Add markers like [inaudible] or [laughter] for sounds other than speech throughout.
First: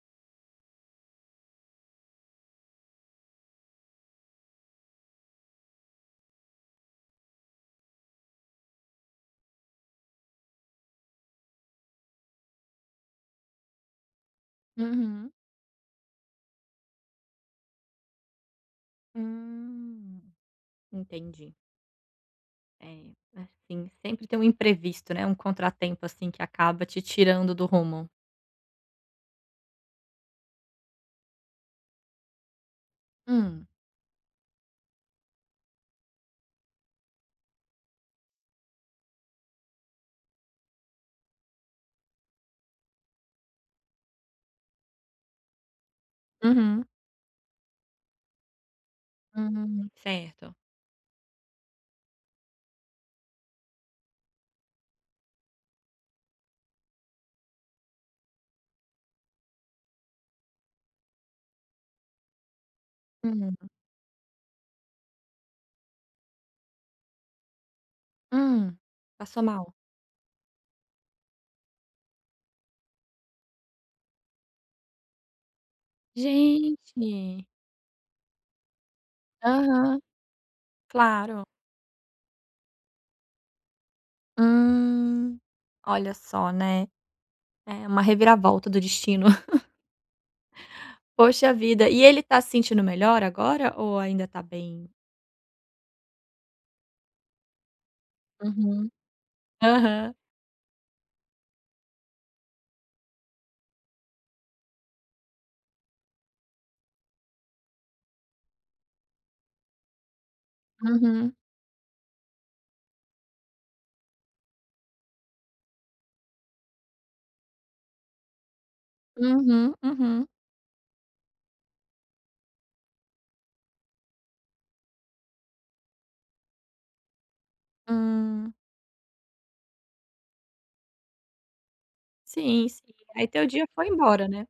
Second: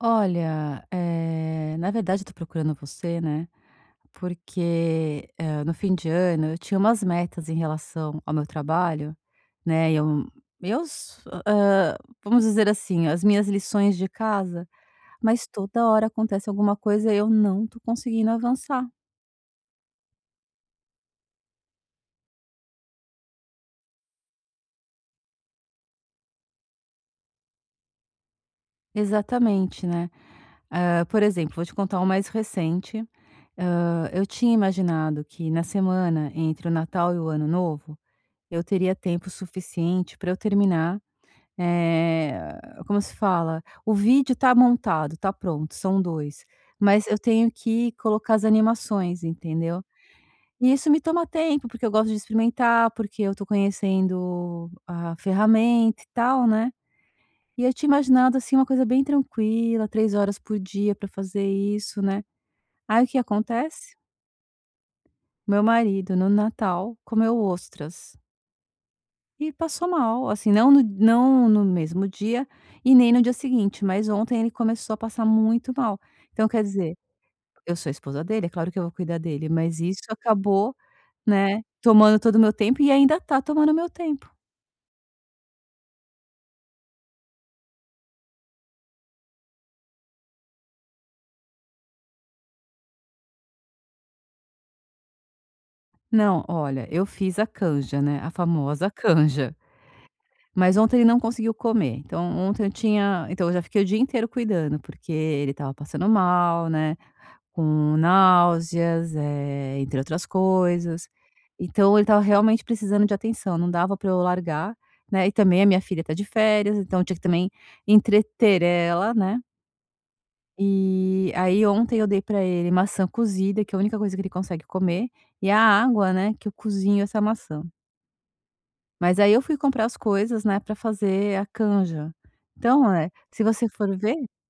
Olha, na verdade eu tô procurando você, né, porque, no fim de ano eu tinha umas metas em relação ao meu trabalho, né, e meus, hã, vamos dizer assim, as minhas lições de casa, Uhum. mas toda hora acontece alguma coisa e eu não tô conseguindo avançar. Hum, entendi. É, assim, sempre tem um imprevisto, né, um contratempo, assim, que acaba te tirando do rumo. Exatamente, né. Por exemplo, vou te contar o mais recente. Hum. Eu tinha imaginado que na semana entre o Natal e o Ano Novo, eu teria tempo suficiente para eu terminar. Eh, Como se fala? O vídeo tá montado, tá pronto, são dois, Uhum. mas eu tenho que colocar as animações, entendeu? Certo. E isso me toma tempo, porque eu gosto de experimentar, porque eu tô conhecendo a ferramenta e tal, né. E eu tinha imaginado, assim, uma coisa bem tranquila, 3 horas por dia pra fazer isso, né. Aí o que Hum. acontece? Meu marido, no Natal, comeu ostras. Hum. Passou E mal? passou mal, assim, não no mesmo dia e nem no dia seguinte, mas ontem ele começou a passar muito mal. Então quer dizer, Gente. eu sou a esposa dele, é claro que eu vou cuidar dele, mas Aham. isso acabou, Claro. né, tomando todo o meu tempo e ainda tá tomando meu tempo. Hum. Olha só, né, é uma reviravolta do destino. [laughs] Poxa vida, e ele tá se sentindo melhor agora ou ainda tá bem? Não, olha, eu fiz a canja, né, a famosa [laughs] Uhum. canja, Aham. mas ontem ele não conseguiu comer, então ontem eu tinha então eu já fiquei o dia inteiro cuidando, porque ele estava passando mal, né. Com náuseas, entre outras coisas. Uhum. Então ele estava realmente precisando de atenção, não dava para eu largar, né, e também a minha filha tá de férias, então eu tinha que também entreter ela, Uhum, né. uhum. Uhum. E aí ontem eu dei para ele maçã cozida, que é a única coisa que ele consegue comer, e a água, né, que eu cozinho essa maçã. Hum. Mas aí eu fui comprar as coisas, né, para fazer a canja. Sim, Então, sim. Aí se teu dia você foi for ver embora, né.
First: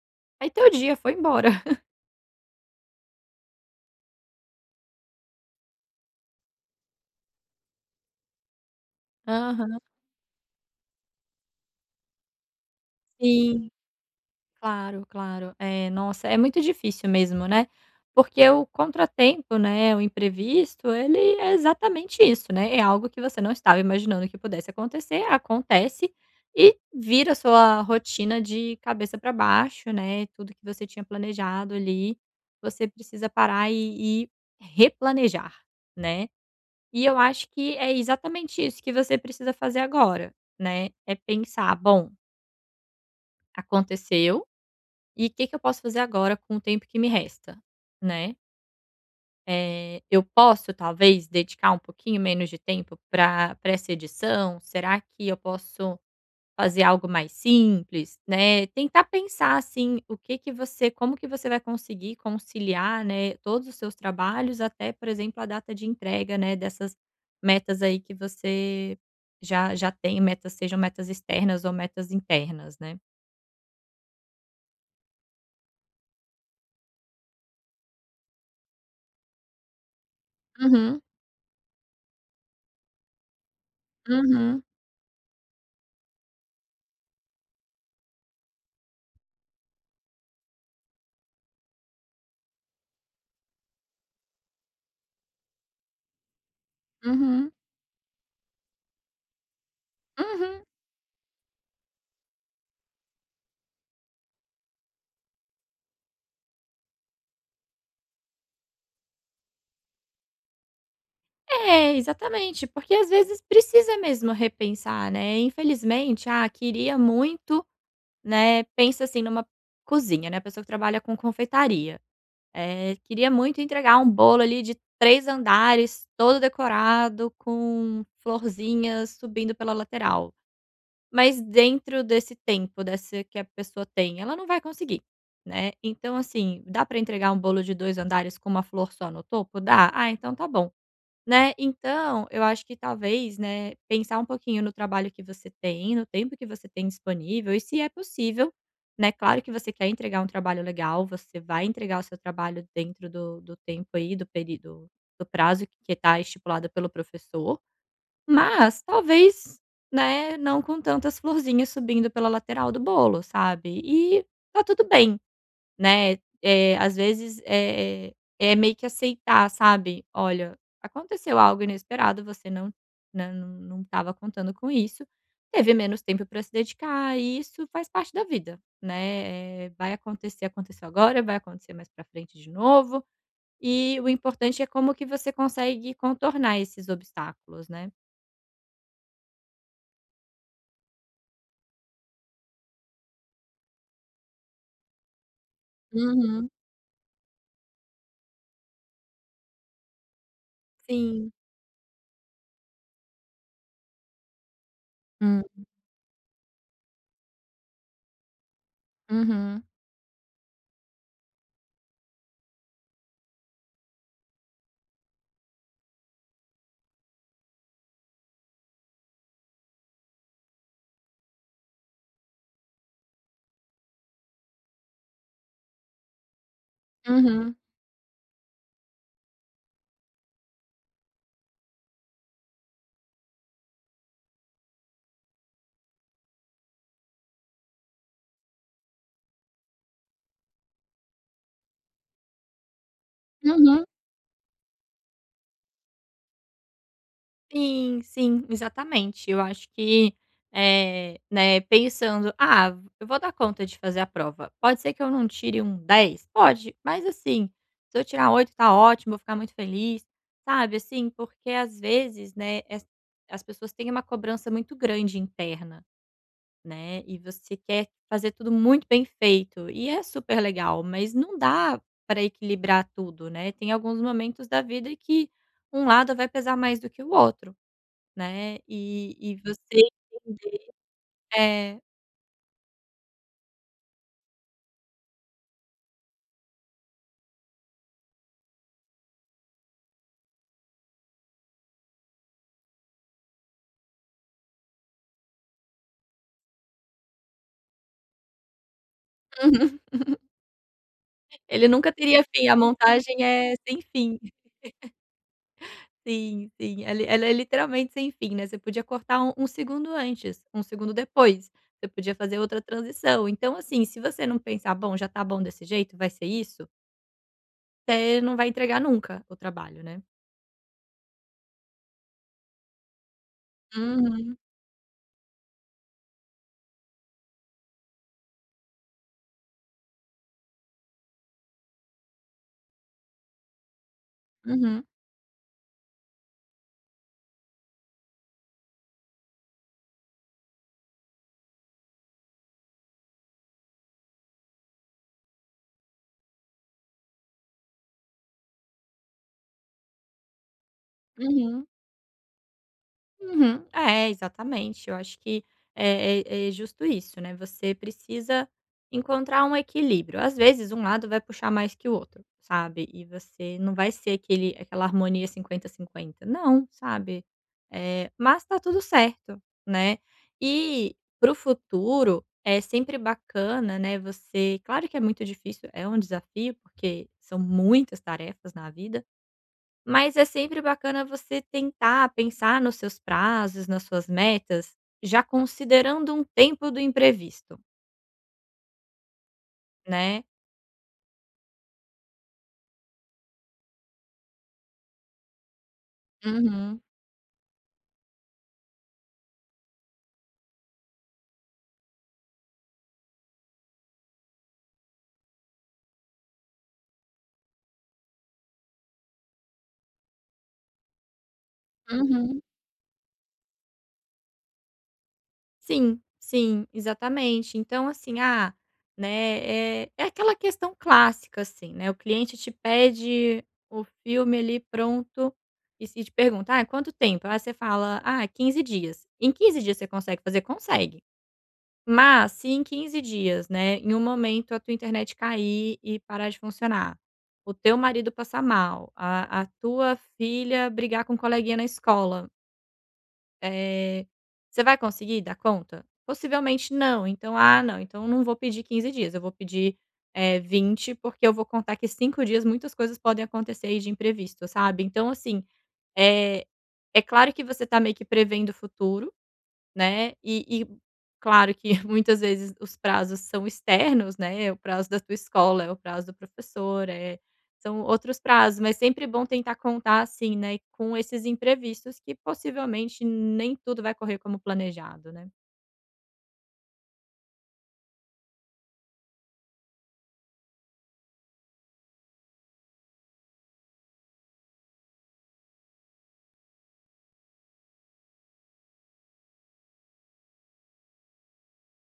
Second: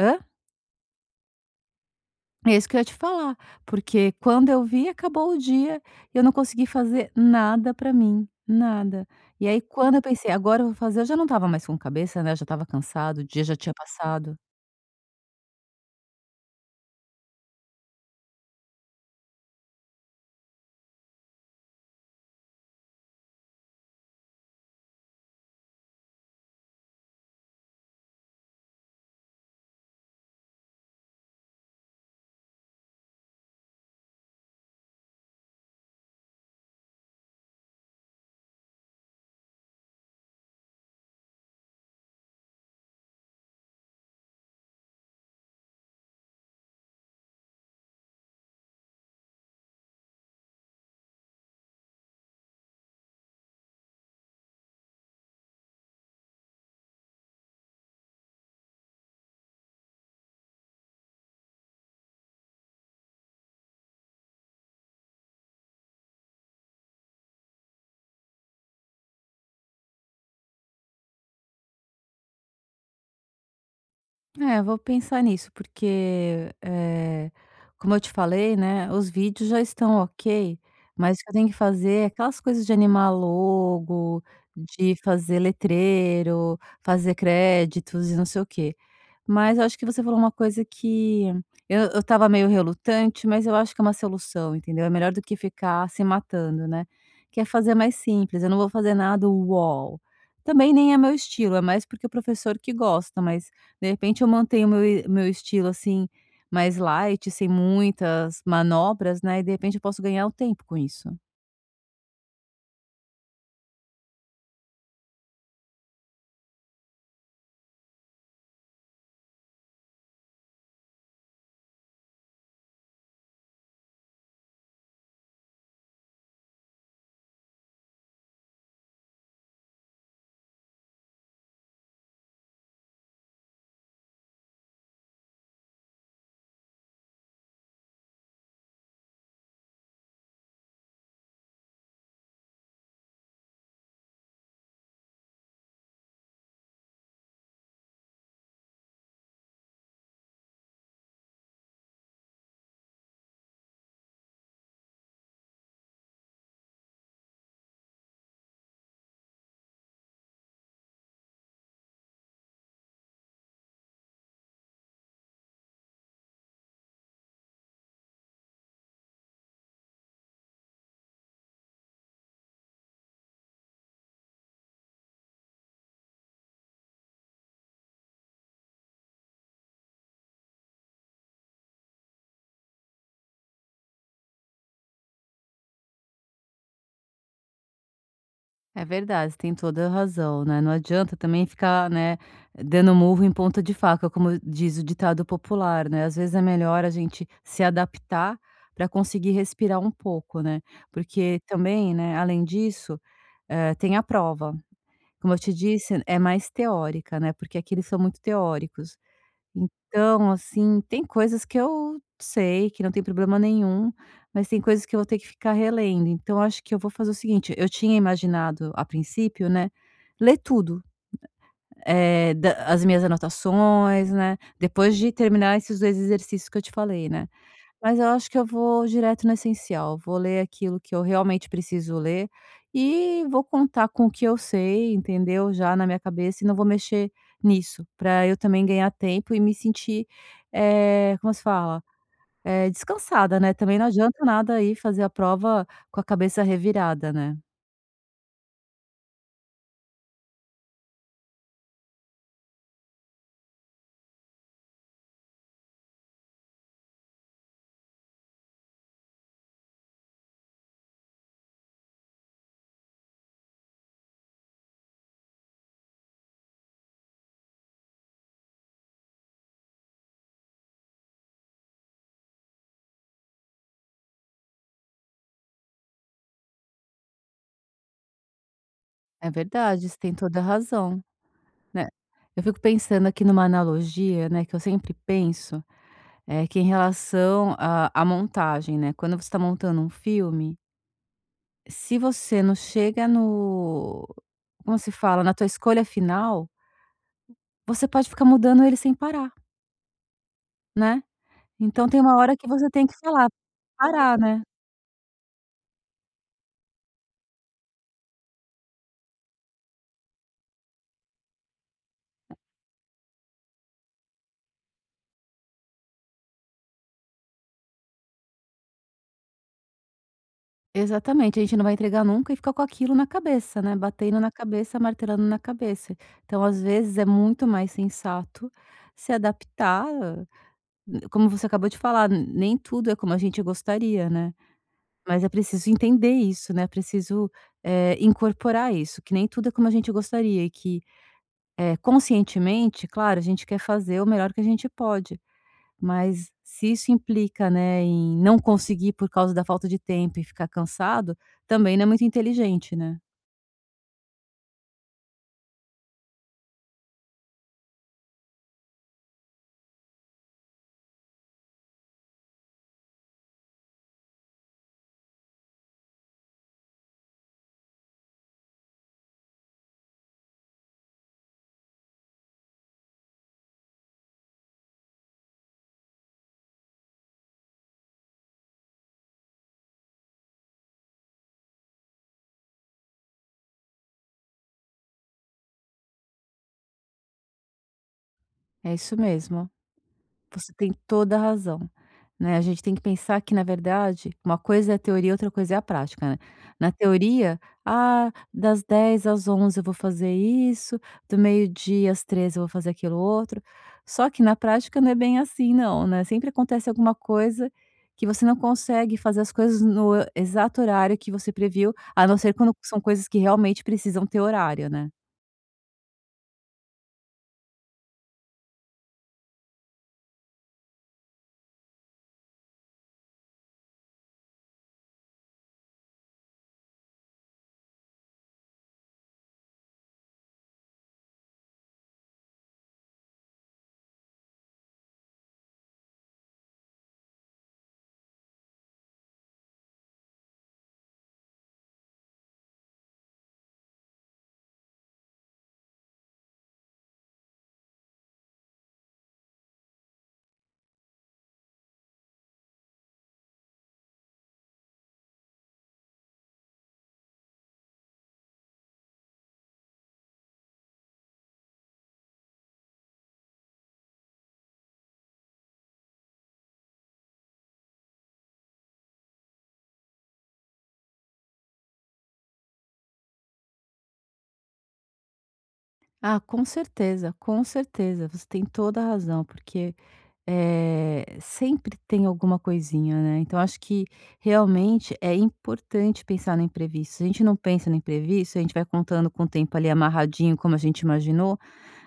hã? Aí teu dia foi embora. [laughs] É isso que eu ia te falar, porque quando eu vi, acabou o dia e eu não consegui fazer nada pra mim, nada. E aí Aham, quando eu pensei: "Agora eu vou fazer", eu já não estava mais com cabeça, né. Eu já estava cansado, o dia já sim. tinha passado. Claro, claro. É, nossa, é muito difícil mesmo, né, porque o contratempo, né, o imprevisto, ele é exatamente isso, né, é algo que você não estava imaginando que pudesse acontecer, acontece e vira a sua rotina de cabeça para baixo, né, tudo que você tinha planejado ali, você precisa parar e replanejar, né. E eu acho que é exatamente isso que você precisa fazer agora, né, é pensar: "Bom, aconteceu e o que que eu posso fazer agora com o tempo que me resta?", né. Eu posso talvez dedicar um pouquinho menos de tempo para pra essa edição? Será que eu posso fazer algo mais simples, né, tentar pensar, assim, o que que você como que você vai conseguir conciliar, né, todos os seus trabalhos até, por exemplo, a data de entrega, né, dessas metas aí que você já tem metas, sejam metas externas ou metas internas, né. É, eu vou pensar nisso, porque, como eu te falei, né, os vídeos já estão ok, Uhum, mas o que eu tenho que fazer é aquelas coisas de animar logo, uhum, de fazer letreiro, fazer créditos e não sei o quê. Mas eu acho que você falou uma coisa que eu estava meio relutante, mas eu acho que é uma solução, entendeu? É melhor do que ficar se matando, né? Que é uhum, fazer mais simples, eu não vou fazer nada uol. uhum. Também nem é meu estilo, é mais porque o professor que gosta, mas de repente eu mantenho meu estilo, assim, mais light, sem muitas manobras, né, e de repente eu posso ganhar o tempo com isso. É, exatamente, porque às vezes precisa mesmo repensar, né, infelizmente, ah, queria muito, né, pensa, assim, numa cozinha, né, pessoa que trabalha com confeitaria. Queria muito entregar um bolo ali de 3 andares, todo decorado, com florzinhas subindo pela lateral. Mas dentro desse tempo, dessa que a pessoa tem, ela não vai conseguir, né. Então, assim, dá para entregar um bolo de 2 andares com uma flor só no topo? Dá? Ah, então tá bom. Né, então eu acho que talvez, né, pensar um pouquinho no trabalho que você tem, no tempo que você tem disponível e se é possível, né, claro que você quer entregar um trabalho legal, você vai entregar o seu trabalho dentro do tempo aí, do prazo que está estipulado pelo professor, mas talvez, né, não com tantas florzinhas subindo pela lateral do bolo, sabe. E tá tudo bem. Né, é às vezes, é meio que aceitar, sabe, "Olha, aconteceu algo inesperado, você não né, não estava contando com isso, teve menos tempo para se dedicar e isso faz parte da vida, né, vai acontecer, aconteceu agora, vai acontecer mais para frente de novo", e o importante é como que você consegue contornar esses obstáculos, né. É verdade, você tem toda a razão, né, não adianta também ficar, né, dando murro em ponta de faca, como diz o ditado popular, né, às vezes é Uhum, melhor a gente se adaptar para conseguir respirar um pouco, né. sim. Porque também, né, além disso, tem a prova. Como eu Hum, te disse, é mais teórica, né, porque aqui eles são muito teóricos. uhum, Então, assim, tem coisas que eu sei que não tem problema nenhum, mas tem coisas que eu vou ter que ficar relendo. Então, acho que eu vou fazer o seguinte: eu tinha imaginado, a princípio, né, ler tudo. Da as minhas anotações, né, depois de terminar esses 2 exercícios que eu te falei, né. uhum, Mas eu acho que eu vou direto no essencial, vou ler aquilo que eu realmente preciso ler e vou contar com o que eu sei, entendeu, já na minha cabeça, e não vou mexer nisso, para eu também ganhar tempo e me sentir, como se fala? Descansada, né, também uhum. não adianta nada aí fazer a prova com a cabeça revirada, né. Sim, sim, exatamente. Eu acho que, né, pensando: "Ah, eu vou dar conta de fazer a prova. Pode ser que eu não tire um 10. Pode, mas assim, se eu tirar 8 tá ótimo, vou ficar muito feliz", sabe, assim, porque às vezes, né, as pessoas têm uma cobrança muito grande interna, né, e você quer fazer tudo muito bem feito, e é super legal, mas não dá para equilibrar tudo, né. Tem alguns momentos da vida que um lado vai pesar mais do que o outro. Né, e É e verdade, você você tem toda a entender razão. é, uhum. Né. Eu fico pensando aqui numa analogia, né, que eu sempre penso, é que em relação à montagem, né, quando você está montando um filme, se você não chega no, como se fala, na tua escolha final, você pode ficar mudando ele sem parar, [laughs] né. Ele Então nunca tem uma teria hora que fim, a você tem que montagem falar: é sem "Parar", fim. né. Sim, sim, ela é literalmente sem fim, né, você podia cortar um segundo antes, um segundo depois, você podia fazer outra transição. Então, assim, se você não pensar: "Bom, já tá bom desse jeito, vai ser isso", você não vai entregar nunca o trabalho, né. Exatamente, a gente não vai entregar nunca e fica com aquilo na cabeça, né, batendo na Uhum, cabeça, martelando na cabeça. Então, às vezes, é muito mais sensato se adaptar. Como você acabou de falar, nem tudo é como a gente gostaria, né. uhum, Mas é preciso entender isso, né, é preciso, incorporar isso, que nem tudo é como a gente gostaria e que, conscientemente, claro, a gente quer fazer o melhor que a gente pode, mas se isso implica, né, em não conseguir por causa da falta de tempo e ficar cansado, uhum. também não é muito inteligente, né. Uhum. É, exatamente. Eu acho que é é justo isso, né, você precisa encontrar um equilíbrio. Às vezes, um lado vai puxar mais que o outro, sabe, e você não vai ser aquele aquela harmonia 50-50, não, sabe, mas tá tudo certo, né. E para o futuro, é sempre bacana, né, você claro que é muito difícil, é um desafio, porque são muitas tarefas na vida. Mas é sempre bacana você tentar pensar nos seus prazos, nas suas metas, já considerando um tempo do imprevisto, É isso mesmo. né. Você tem toda a razão, né, a gente tem que pensar que na verdade, uma coisa é a teoria, outra coisa é a prática, né. Na Uhum, teoria, ah, das 10 às 11 eu vou fazer isso, do meio-dia às 13 eu vou fazer aquilo outro, só que na prática não é bem assim não, né, sempre acontece alguma coisa que você não consegue fazer as coisas no exato horário que você previu, a não ser uhum. quando são coisas que realmente precisam ter horário, né. Sim, sim, exatamente. Então assim, ah, né, é aquela questão clássica, assim, né, o cliente te pede o filme ali pronto e se te pergunta: "Ah, quanto tempo?" Aí você fala: "Ah, 15 dias". Em 15 dias você consegue fazer? Consegue. Mas se em 15 dias, né, em um momento a tua internet cair e parar de funcionar, o teu marido passar mal, a tua filha brigar com um coleguinha na escola, eh, você vai conseguir dar conta? Possivelmente não. Então: "Ah, não, então eu não vou pedir 15 dias, eu vou pedir, 20, porque eu vou contar que 5 dias muitas coisas podem acontecer aí de imprevisto", sabe. Então assim, é é claro que você tá meio que prevendo o futuro, né, e claro que [laughs] muitas vezes os prazos são externos, né, é o prazo da tua escola, é o prazo do professor, é são outros prazos, mas sempre bom tentar contar, assim, né, com esses imprevistos que possivelmente nem tudo vai correr como planejado, né. Ah, com certeza, você tem toda a razão, porque, sempre tem alguma coisinha, né. Então acho que realmente é importante pensar no imprevisto. Se a gente não pensa no imprevisto, a gente vai contando com o tempo ali amarradinho como a gente imaginou,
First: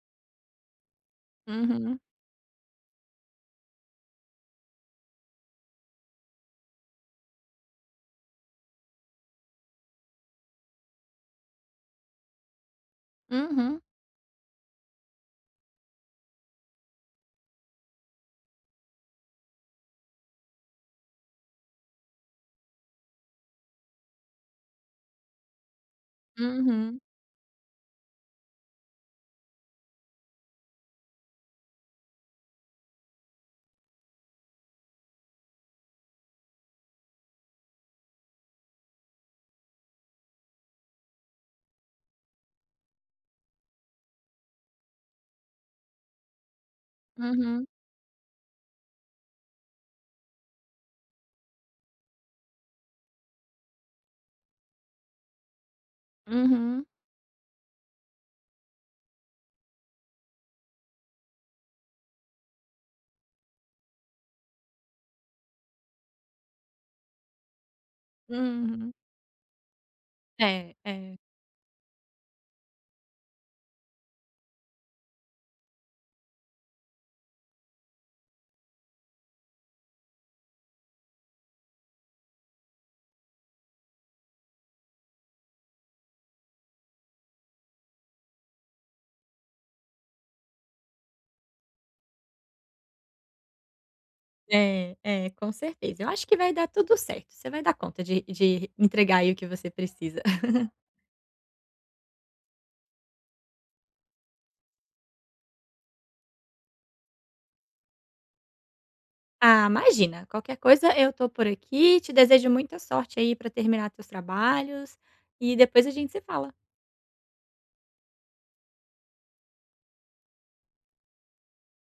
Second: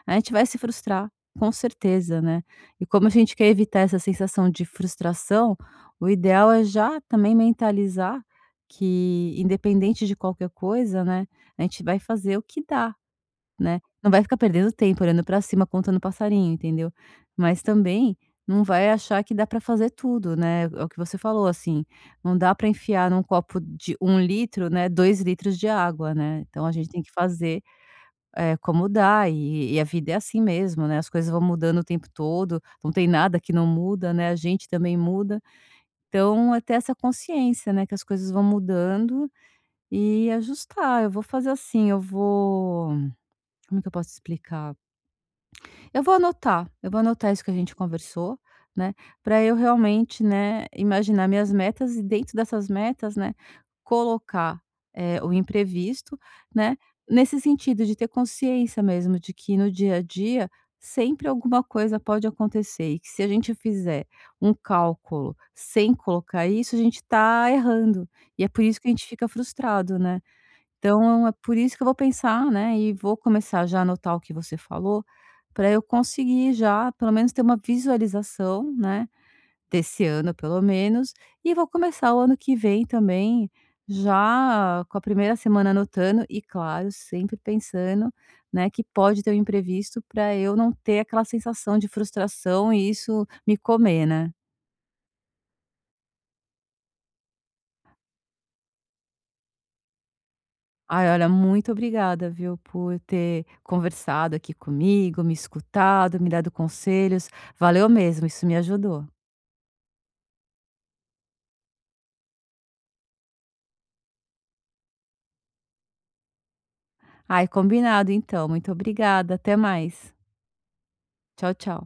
a gente vai se frustrar, com Uhum, certeza, né. E como a gente quer evitar essa sensação de frustração, o ideal é já também mentalizar que independente de qualquer coisa, né, a gente vai fazer o que dá. Né, uhum, não vai ficar perdendo tempo olhando pra cima, contando passarinho, entendeu. Mas também não vai achar que dá pra fazer tudo, né, é o que você falou, assim, não dá pra enfiar num copo de um litro, né, 2 litros de água, né. Então a gente uhum, tem que fazer, como dá e a vida é assim mesmo, né, as coisas vão mudando o tempo todo, não tem nada que não muda, né, a gente também muda. Então até essa consciência, né, que as coisas vão mudando e ajustar. Eu vou fazer assim, eu vou como é que eu posso explicar? Eu vou anotar isso que a uhum, gente conversou, né, para eu realmente, né, imaginar minhas metas e dentro dessas metas, né, colocar, o imprevisto, né, uhum, nesse sentido de ter consciência mesmo de que no dia a dia sempre alguma coisa pode acontecer e que se a gente fizer um cálculo sem colocar isso, a gente está errando, e é por isso que a uhum. gente fica frustrado, né. É, é, Então, é por isso que eu vou pensar, né, e vou começar já a anotar o que você falou, para eu conseguir já, pelo menos, ter uma visualização, né, desse ano pelo menos, e vou começar o ano que vem também, já com a primeira semana anotando e claro, sempre pensando, né, que pode ter um imprevisto para eu não ter aquela sensação de frustração e isso me comer, né. é, é, com certeza. Eu acho que vai dar tudo certo, você vai dar conta de entregar aí o que você precisa. Ai, olha, muito obrigada, viu, por ter conversado aqui comigo, me escutado, me dado conselhos. Valeu mesmo, isso me ajudou. Ah, imagina. Qualquer coisa eu tô por aqui. Te desejo muita sorte aí para terminar teus trabalhos e depois a gente se fala. Ai, combinado então. Muito obrigada. Até mais. Tchau, tchau.